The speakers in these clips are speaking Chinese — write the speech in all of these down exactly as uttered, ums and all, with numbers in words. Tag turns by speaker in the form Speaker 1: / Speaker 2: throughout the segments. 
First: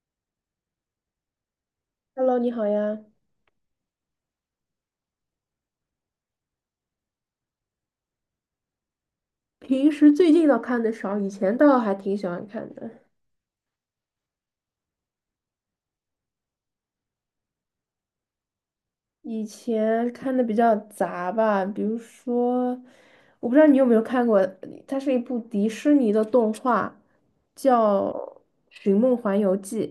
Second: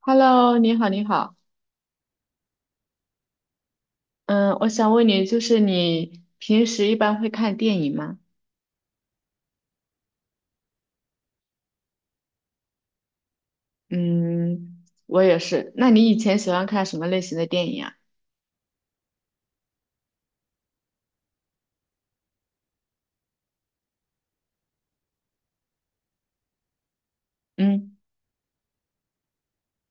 Speaker 1: Hello，你好，你好，
Speaker 2: Hello,你好呀。
Speaker 1: 嗯，我想问你，就是你平时一般会看电影吗？
Speaker 2: 平时最近倒看的少，以前倒还挺喜欢看的。
Speaker 1: 嗯，我也是。那你以前喜欢看什么类型的电影啊？
Speaker 2: 以前看的比较杂吧，比如说，我不知道你有没有看过，它是一部迪士尼的动画，
Speaker 1: 嗯，
Speaker 2: 叫《寻梦环游记》。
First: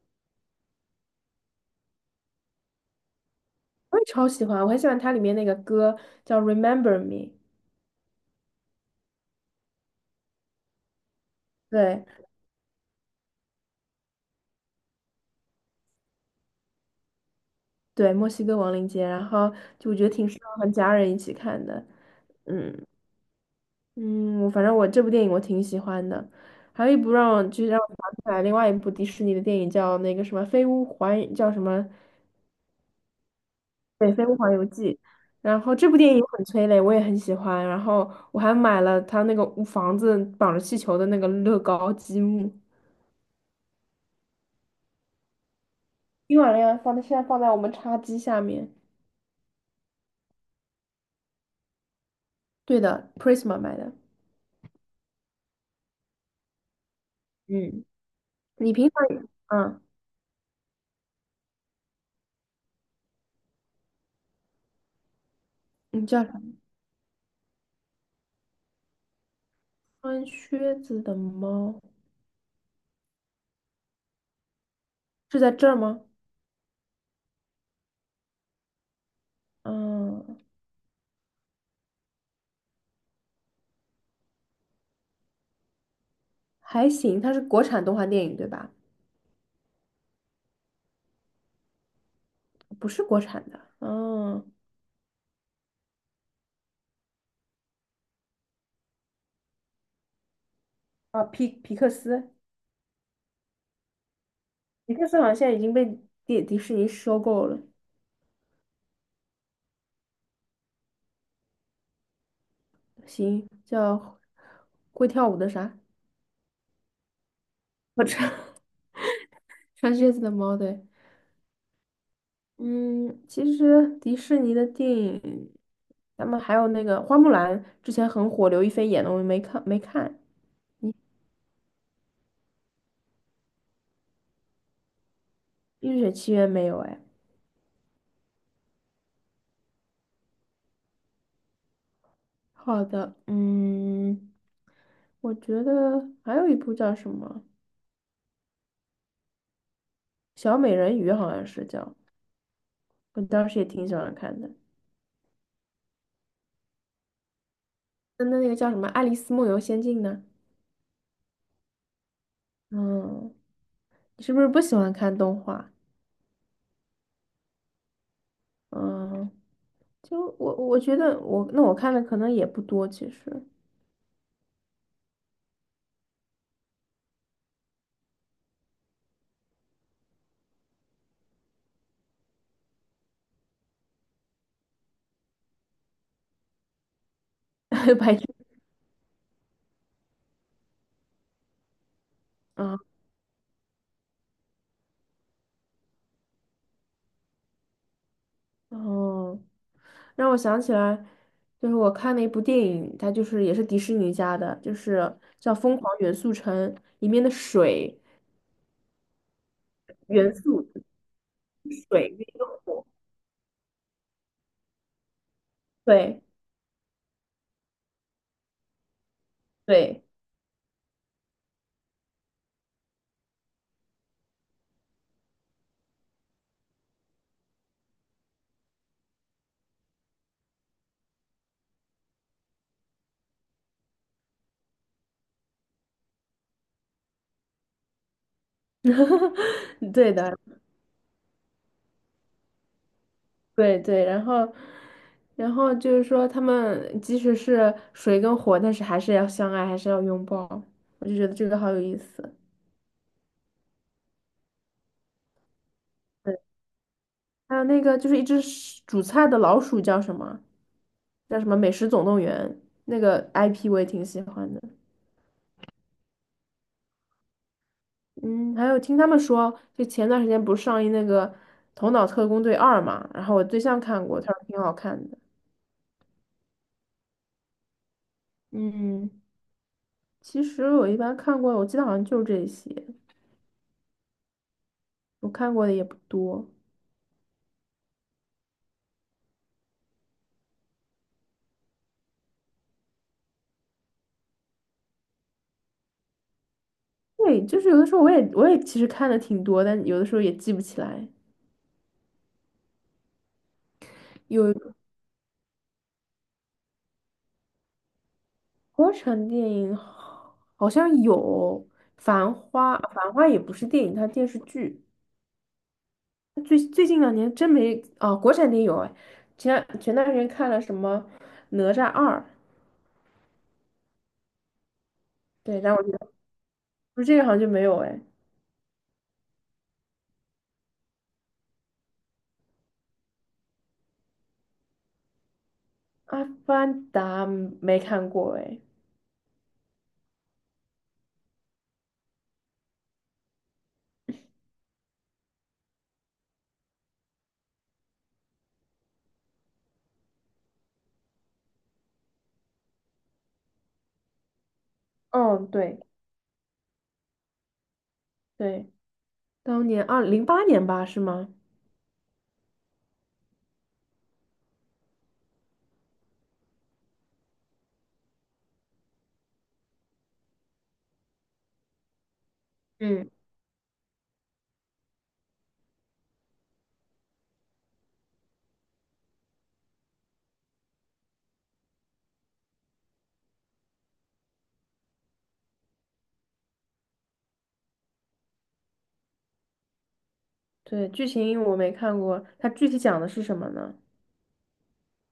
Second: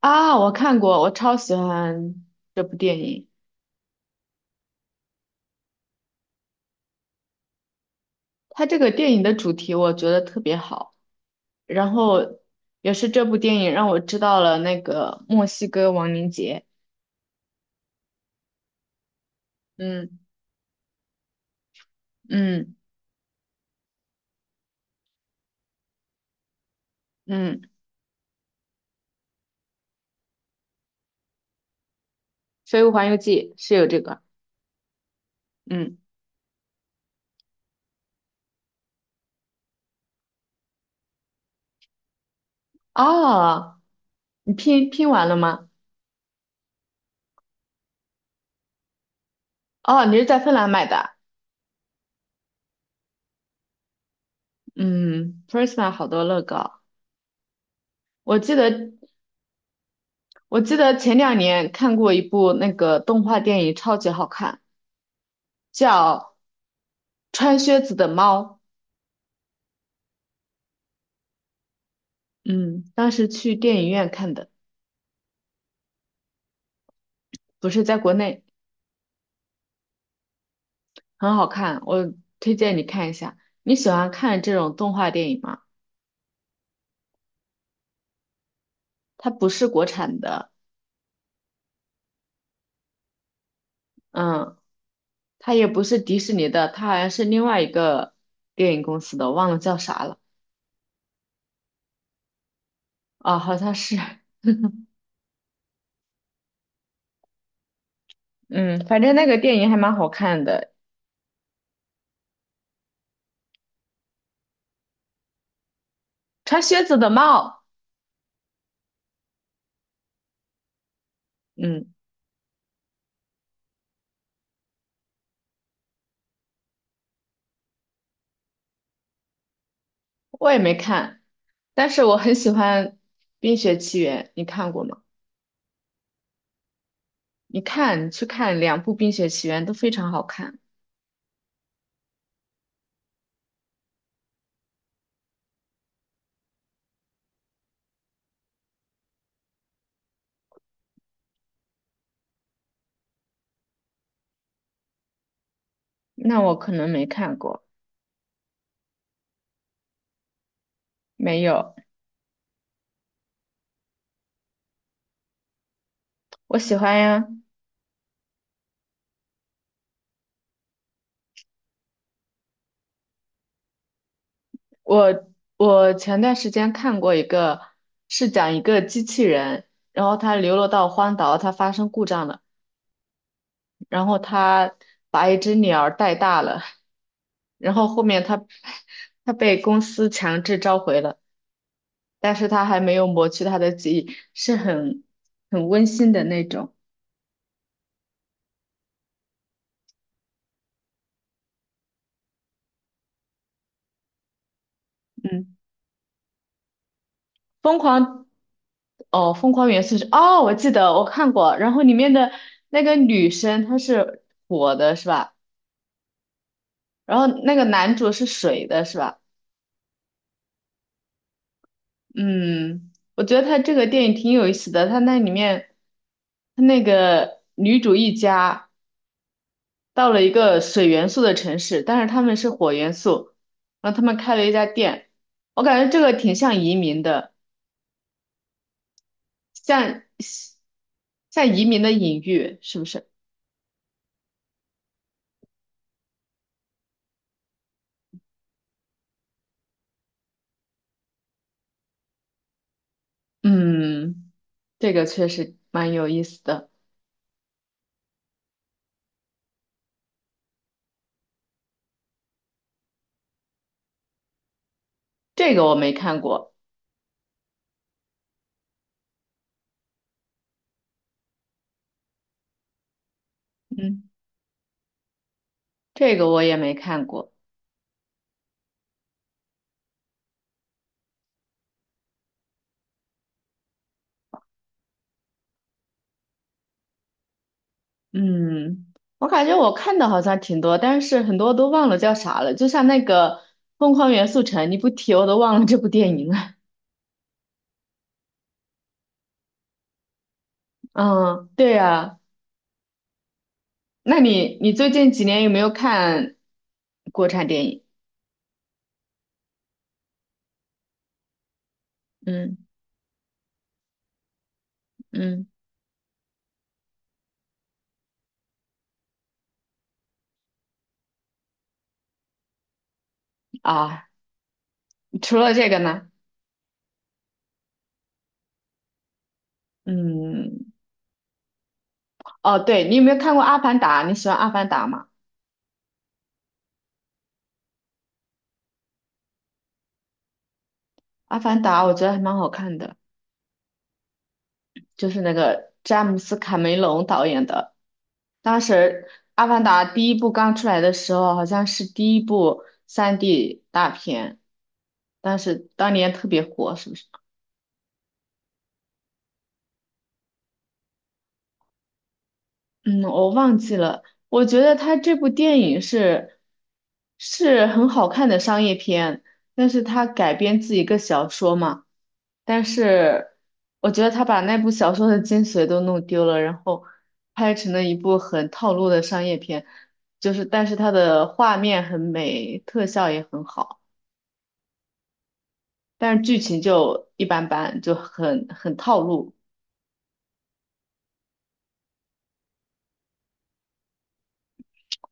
Speaker 1: 啊，我看过，我超喜欢这部电影。
Speaker 2: 我也超喜欢，我很喜欢它里面那个歌叫《Remember Me》。
Speaker 1: 它这个电影的主题我觉得特别好，然
Speaker 2: 对
Speaker 1: 后也是这部电影让我知道了那个墨西哥亡灵节。
Speaker 2: 对，墨西哥亡灵节，然后就我觉得
Speaker 1: 嗯
Speaker 2: 挺适合和家人一起看的，
Speaker 1: 嗯
Speaker 2: 嗯。嗯，我反正我这部电影我挺喜欢的。还有一部让我
Speaker 1: 嗯，
Speaker 2: 就是让我想起来另外一部迪士尼的电影叫那个什么《飞屋环》叫什么。
Speaker 1: 《飞屋环游记》是有这个。
Speaker 2: 然后这部
Speaker 1: 嗯，
Speaker 2: 电影很催泪，我也很喜欢，然后我还买了他那个屋房子绑着气球的那个乐高积木，
Speaker 1: 哦，你拼拼完了吗？
Speaker 2: 冰完了放在现在放在我们茶几下面。
Speaker 1: 哦，你是在芬兰买的？
Speaker 2: 对的，Prisma 买的。
Speaker 1: 嗯，Prisma 好多乐高。
Speaker 2: 嗯，
Speaker 1: 我记得，
Speaker 2: 你平常也嗯，
Speaker 1: 我记得前两年看过一部那个动画电影，超级好看，
Speaker 2: 你叫
Speaker 1: 叫
Speaker 2: 啥？
Speaker 1: 《穿靴子的猫》。
Speaker 2: 穿靴子的猫
Speaker 1: 嗯，当时去电影院看的，
Speaker 2: 是在这儿吗？
Speaker 1: 不是在国内，
Speaker 2: 嗯，
Speaker 1: 很好看。我推荐你看一下。你喜欢看这种动画电影吗？
Speaker 2: 还行，它是国产动画电影对吧？
Speaker 1: 它不是国产的，
Speaker 2: 不是国产的，哦。
Speaker 1: 嗯，它也不是迪士尼的，它好像是另外一个电影公司的，忘了叫啥了。
Speaker 2: 啊，皮皮克斯，
Speaker 1: 啊，好像是。
Speaker 2: 皮克斯好像现在已经被迪迪士尼收购了。
Speaker 1: 嗯，反正那个电影还蛮好看的，
Speaker 2: 行，叫会跳舞的啥？
Speaker 1: 《穿靴子的猫》。
Speaker 2: 我穿 穿靴子的猫，对。
Speaker 1: 嗯，
Speaker 2: 嗯，其实迪士尼的电影，咱们还有那个花木兰之前很火，刘亦菲演的，我没看没看，
Speaker 1: 我也没
Speaker 2: 你
Speaker 1: 看，但是我很喜欢《冰雪奇缘》，你看过吗？
Speaker 2: 《冰雪奇缘》没有？哎，
Speaker 1: 你看，你去看两部《冰雪奇缘》都非常好看。
Speaker 2: 好的。嗯，我觉得还有一部叫什么《小美人鱼》，好像是叫，我当时也挺喜欢看的。
Speaker 1: 那我可能没看过，
Speaker 2: 那那个叫什么《爱丽丝梦游仙境》呢？
Speaker 1: 没有，
Speaker 2: 嗯，你是不是不喜欢看动画？
Speaker 1: 我喜欢呀。
Speaker 2: 嗯，就我我觉得我那我看的可能也不多，其实
Speaker 1: 我我前段时间看过一个，是讲一个机器人，然后它流落到荒岛，它发生故障了。然后他把一只鸟儿带大了，然后 后
Speaker 2: 白
Speaker 1: 面
Speaker 2: 痴
Speaker 1: 他 他被公司强制召回了，但是他
Speaker 2: 啊。
Speaker 1: 还没有抹去他的记忆，是很很温馨的那种。
Speaker 2: 哦，让我想起来，就是我看了一部电影，它就是也是迪士尼家的，就是叫
Speaker 1: 嗯，
Speaker 2: 《疯狂元素城》。里面的
Speaker 1: 疯
Speaker 2: 水
Speaker 1: 狂哦，疯狂元素是
Speaker 2: 元
Speaker 1: 哦，我
Speaker 2: 素
Speaker 1: 记得我看过，然后里
Speaker 2: 水
Speaker 1: 面
Speaker 2: 跟一
Speaker 1: 的
Speaker 2: 个
Speaker 1: 那
Speaker 2: 火，
Speaker 1: 个女生她是火的是吧？
Speaker 2: 对
Speaker 1: 然后那个男主是水的是吧？
Speaker 2: 对
Speaker 1: 嗯，我觉得他这个电影挺有意思的，他那里面他那个女主一家。到了一个水元素的城市，但是他们是火元素，然后他们开了一家店，我感觉这个挺像移民的，
Speaker 2: 对的。
Speaker 1: 像像移民的隐喻，是不是？
Speaker 2: 对对，然后，然后就是说，他们即使是水跟火，但是还是要相爱，还是要拥抱。我就觉得这个好有意思。
Speaker 1: 嗯，这个确实蛮有意
Speaker 2: 对，
Speaker 1: 思的，
Speaker 2: 还有那个就是一只是煮菜的老鼠叫什么？叫什么《美食总动员》，那个 I P 我也挺喜欢的。
Speaker 1: 这个我没看过，
Speaker 2: 嗯，还有听他们说，就前段时间不是上映那个《头脑特工队二》嘛，然后我对象
Speaker 1: 嗯，
Speaker 2: 看过，他说挺好看的。
Speaker 1: 这个我也没看过，
Speaker 2: 嗯，其实我一般看过，我记得好像就这些，我看过的也不多。
Speaker 1: 嗯，我感觉我看的好像挺多，但是很多都忘了叫啥了，就像那个《疯狂元素城》，你不提我都忘了这部电影了。
Speaker 2: 对，就是有的时候我也我也其实看的挺多，但有的时候也记不起 来。
Speaker 1: 嗯，对呀、那你你
Speaker 2: 有，
Speaker 1: 最近几年有没有看国产电影？
Speaker 2: 国产电影好，好像有《繁
Speaker 1: 嗯
Speaker 2: 花》，《繁花》也不是电影，它电视剧。
Speaker 1: 嗯，
Speaker 2: 最最近两年真没啊、国产电影有哎，前两前段时间看了什么《哪吒二》。
Speaker 1: 啊，除了
Speaker 2: 对，
Speaker 1: 这
Speaker 2: 但
Speaker 1: 个
Speaker 2: 我觉
Speaker 1: 呢？
Speaker 2: 得不是这个好像就没有哎，
Speaker 1: 嗯，哦，对，你有没有看过《阿凡达》？你喜欢《阿凡达》吗？
Speaker 2: 《阿凡达》没看过哎。
Speaker 1: 《阿凡达》我觉得还蛮好看的，就是那个詹姆斯·卡梅隆导演的。当时《阿凡达》第一部刚出来的时候，好像是第一部三 d 大片，当
Speaker 2: 嗯，
Speaker 1: 时
Speaker 2: 对
Speaker 1: 当年特别火，是不是？
Speaker 2: 对，当年二零零八年吧，是吗？
Speaker 1: 嗯，我忘记了。我觉得他这部电影是是很好看的商业片，但是他改编自一个小说嘛，但
Speaker 2: 嗯，
Speaker 1: 是我觉得他把那部小说的精髓都弄丢了，然后拍成了一部很套路的商业片，就是但是它的画面很美，特效也很好，但是剧情就一般般，就很很套路。
Speaker 2: 对，剧情我没看过，它具体讲的是什么呢？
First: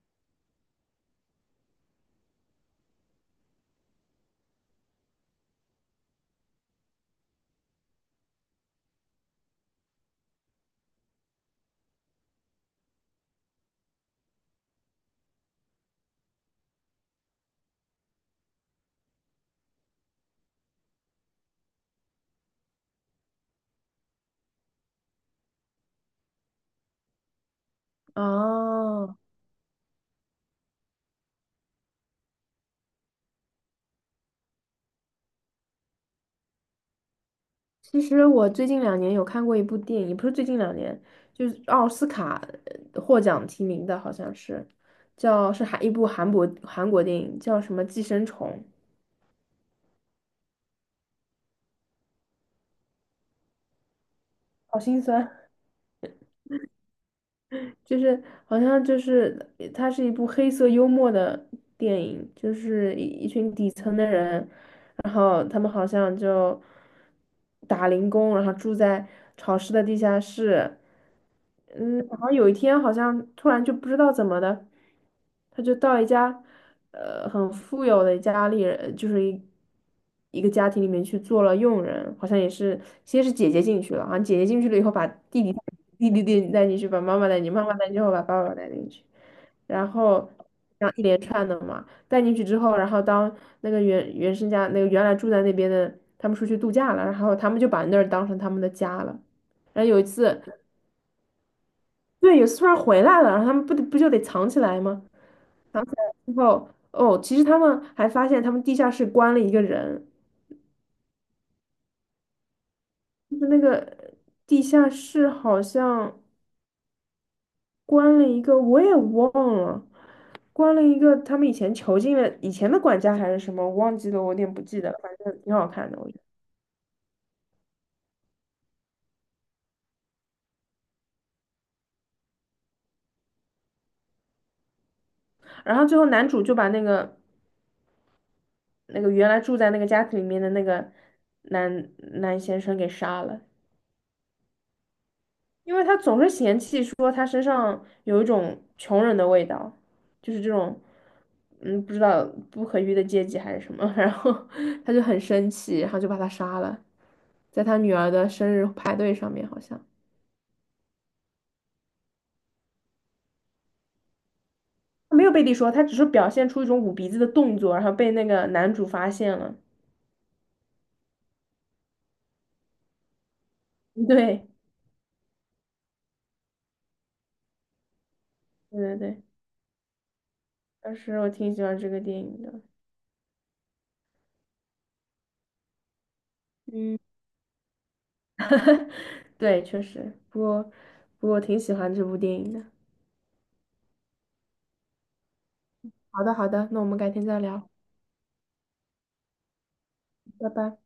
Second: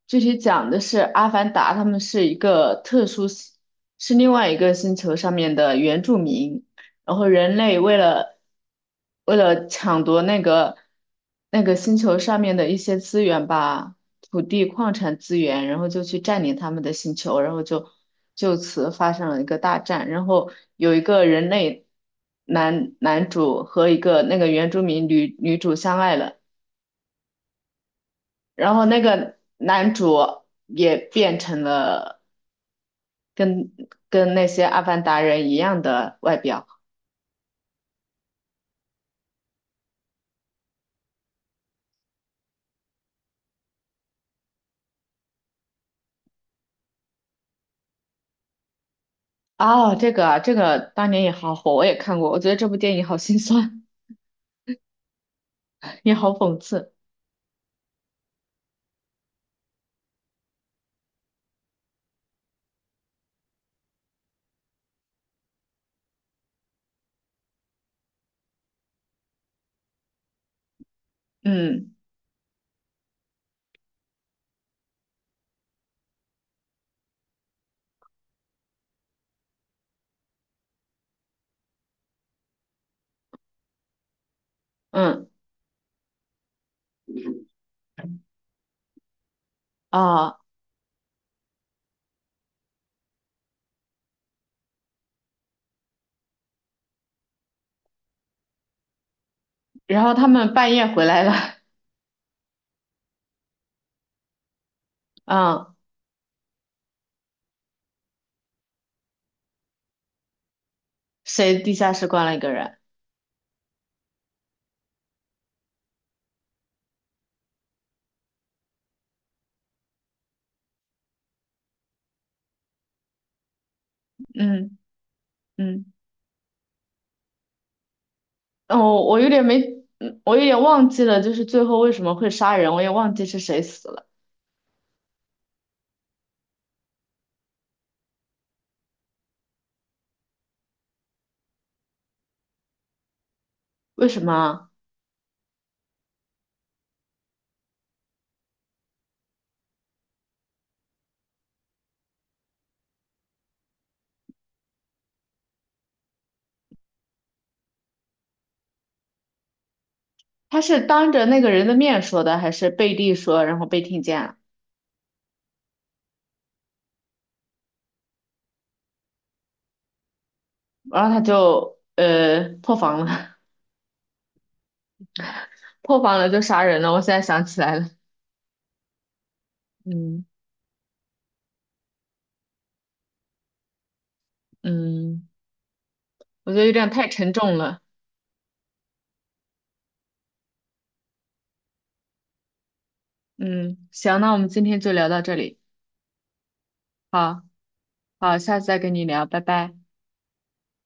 Speaker 1: 具体讲的是阿凡达，他们是一个特殊系，是另外一个星球上面的原住民，然后人类为了为了抢夺那个那个星球上面的一些资源吧，土地、矿产资源，然后就去占领他们的星球，然后就就此发生了一个大战，然后有一个人类男男主和一个那个原住民女女主相爱了。然后那
Speaker 2: 哦，
Speaker 1: 个男主也变成了跟跟那些阿凡达人一样的外表。
Speaker 2: 其实我最近两年有看过一部电影，不是最近两年，就是奥斯卡呃获奖提名的，好像是叫，是韩一部韩国韩国电影，叫什么《寄生虫》，
Speaker 1: 哦，这个啊这个当年也好火，我也看过。我觉得这部电影好心酸，
Speaker 2: 好心酸。
Speaker 1: 也好讽刺。
Speaker 2: 就是好像就是呃它是一部黑色幽默的电影，就是一一群底层的人，然后他们好像就打零工，然后住在潮湿的地下室。
Speaker 1: 嗯
Speaker 2: 嗯，然后有一天好像突然就不知道怎么的，他就到一家呃很富有的家里人，就是一一个家庭里面去做了佣人。好像也是先是姐姐进去了，好像姐姐进去了以后把
Speaker 1: 嗯
Speaker 2: 弟弟弟弟弟弟带进去，把妈妈带进去，妈妈带进去后把爸爸带进去，然后
Speaker 1: 啊，
Speaker 2: 这样一连串的嘛。带进去之后，然后当那个原原生家那个原来住在那边的他们出去度假了，然后他们就把那儿当成他们的家了。然后有
Speaker 1: 然
Speaker 2: 一
Speaker 1: 后他
Speaker 2: 次，
Speaker 1: 们半夜回来了，
Speaker 2: 对，有一次突然回来了，然后他们不得不就得藏起来吗？
Speaker 1: 嗯，
Speaker 2: 藏起来之后，哦，其实他们还发现他们地下室关了一个人，
Speaker 1: 谁地下室关了一个人？
Speaker 2: 就是那个地下室好像关了一个，我也忘了。关了一个他们以前囚禁的以前的管家还是什么，我忘记了，我有点不
Speaker 1: 嗯
Speaker 2: 记得了，反正挺好看
Speaker 1: 嗯，
Speaker 2: 的，我觉得。
Speaker 1: 哦，我有点没，嗯我有点忘记了，就是最后为什么会杀人，我也忘记是谁死了，
Speaker 2: 然后最后男主就把那个那个原来住在那个家庭里面的那个男男先生给杀了，
Speaker 1: 为什么啊
Speaker 2: 因为他总是嫌弃说他身上有一种穷人的味道，就是这种嗯不知道不可遇的阶级还是什么，然后他就很生气，然后就把他杀了，在他女儿的生日派对上面好像。
Speaker 1: 他是当着那个人的面说的，还是背地说，然后被听见了，
Speaker 2: 他没有背地说，他只是表现出一种捂鼻子的动作，然后被那个男主发现了。
Speaker 1: 然后他就呃破防了，
Speaker 2: 对，
Speaker 1: 破防了就杀人了。我现在想起来了，
Speaker 2: 对对对，
Speaker 1: 嗯
Speaker 2: 当时我挺喜欢这个电影的。
Speaker 1: 嗯，我觉得有点
Speaker 2: 嗯。
Speaker 1: 太沉重了。
Speaker 2: 对，确实，不过不过我挺喜欢这部电影的。
Speaker 1: 嗯，行，那我们今天就聊到这里，
Speaker 2: 好的，好的，那我们改天再
Speaker 1: 好
Speaker 2: 聊，
Speaker 1: 好，下次再跟你聊，拜拜。
Speaker 2: 拜拜。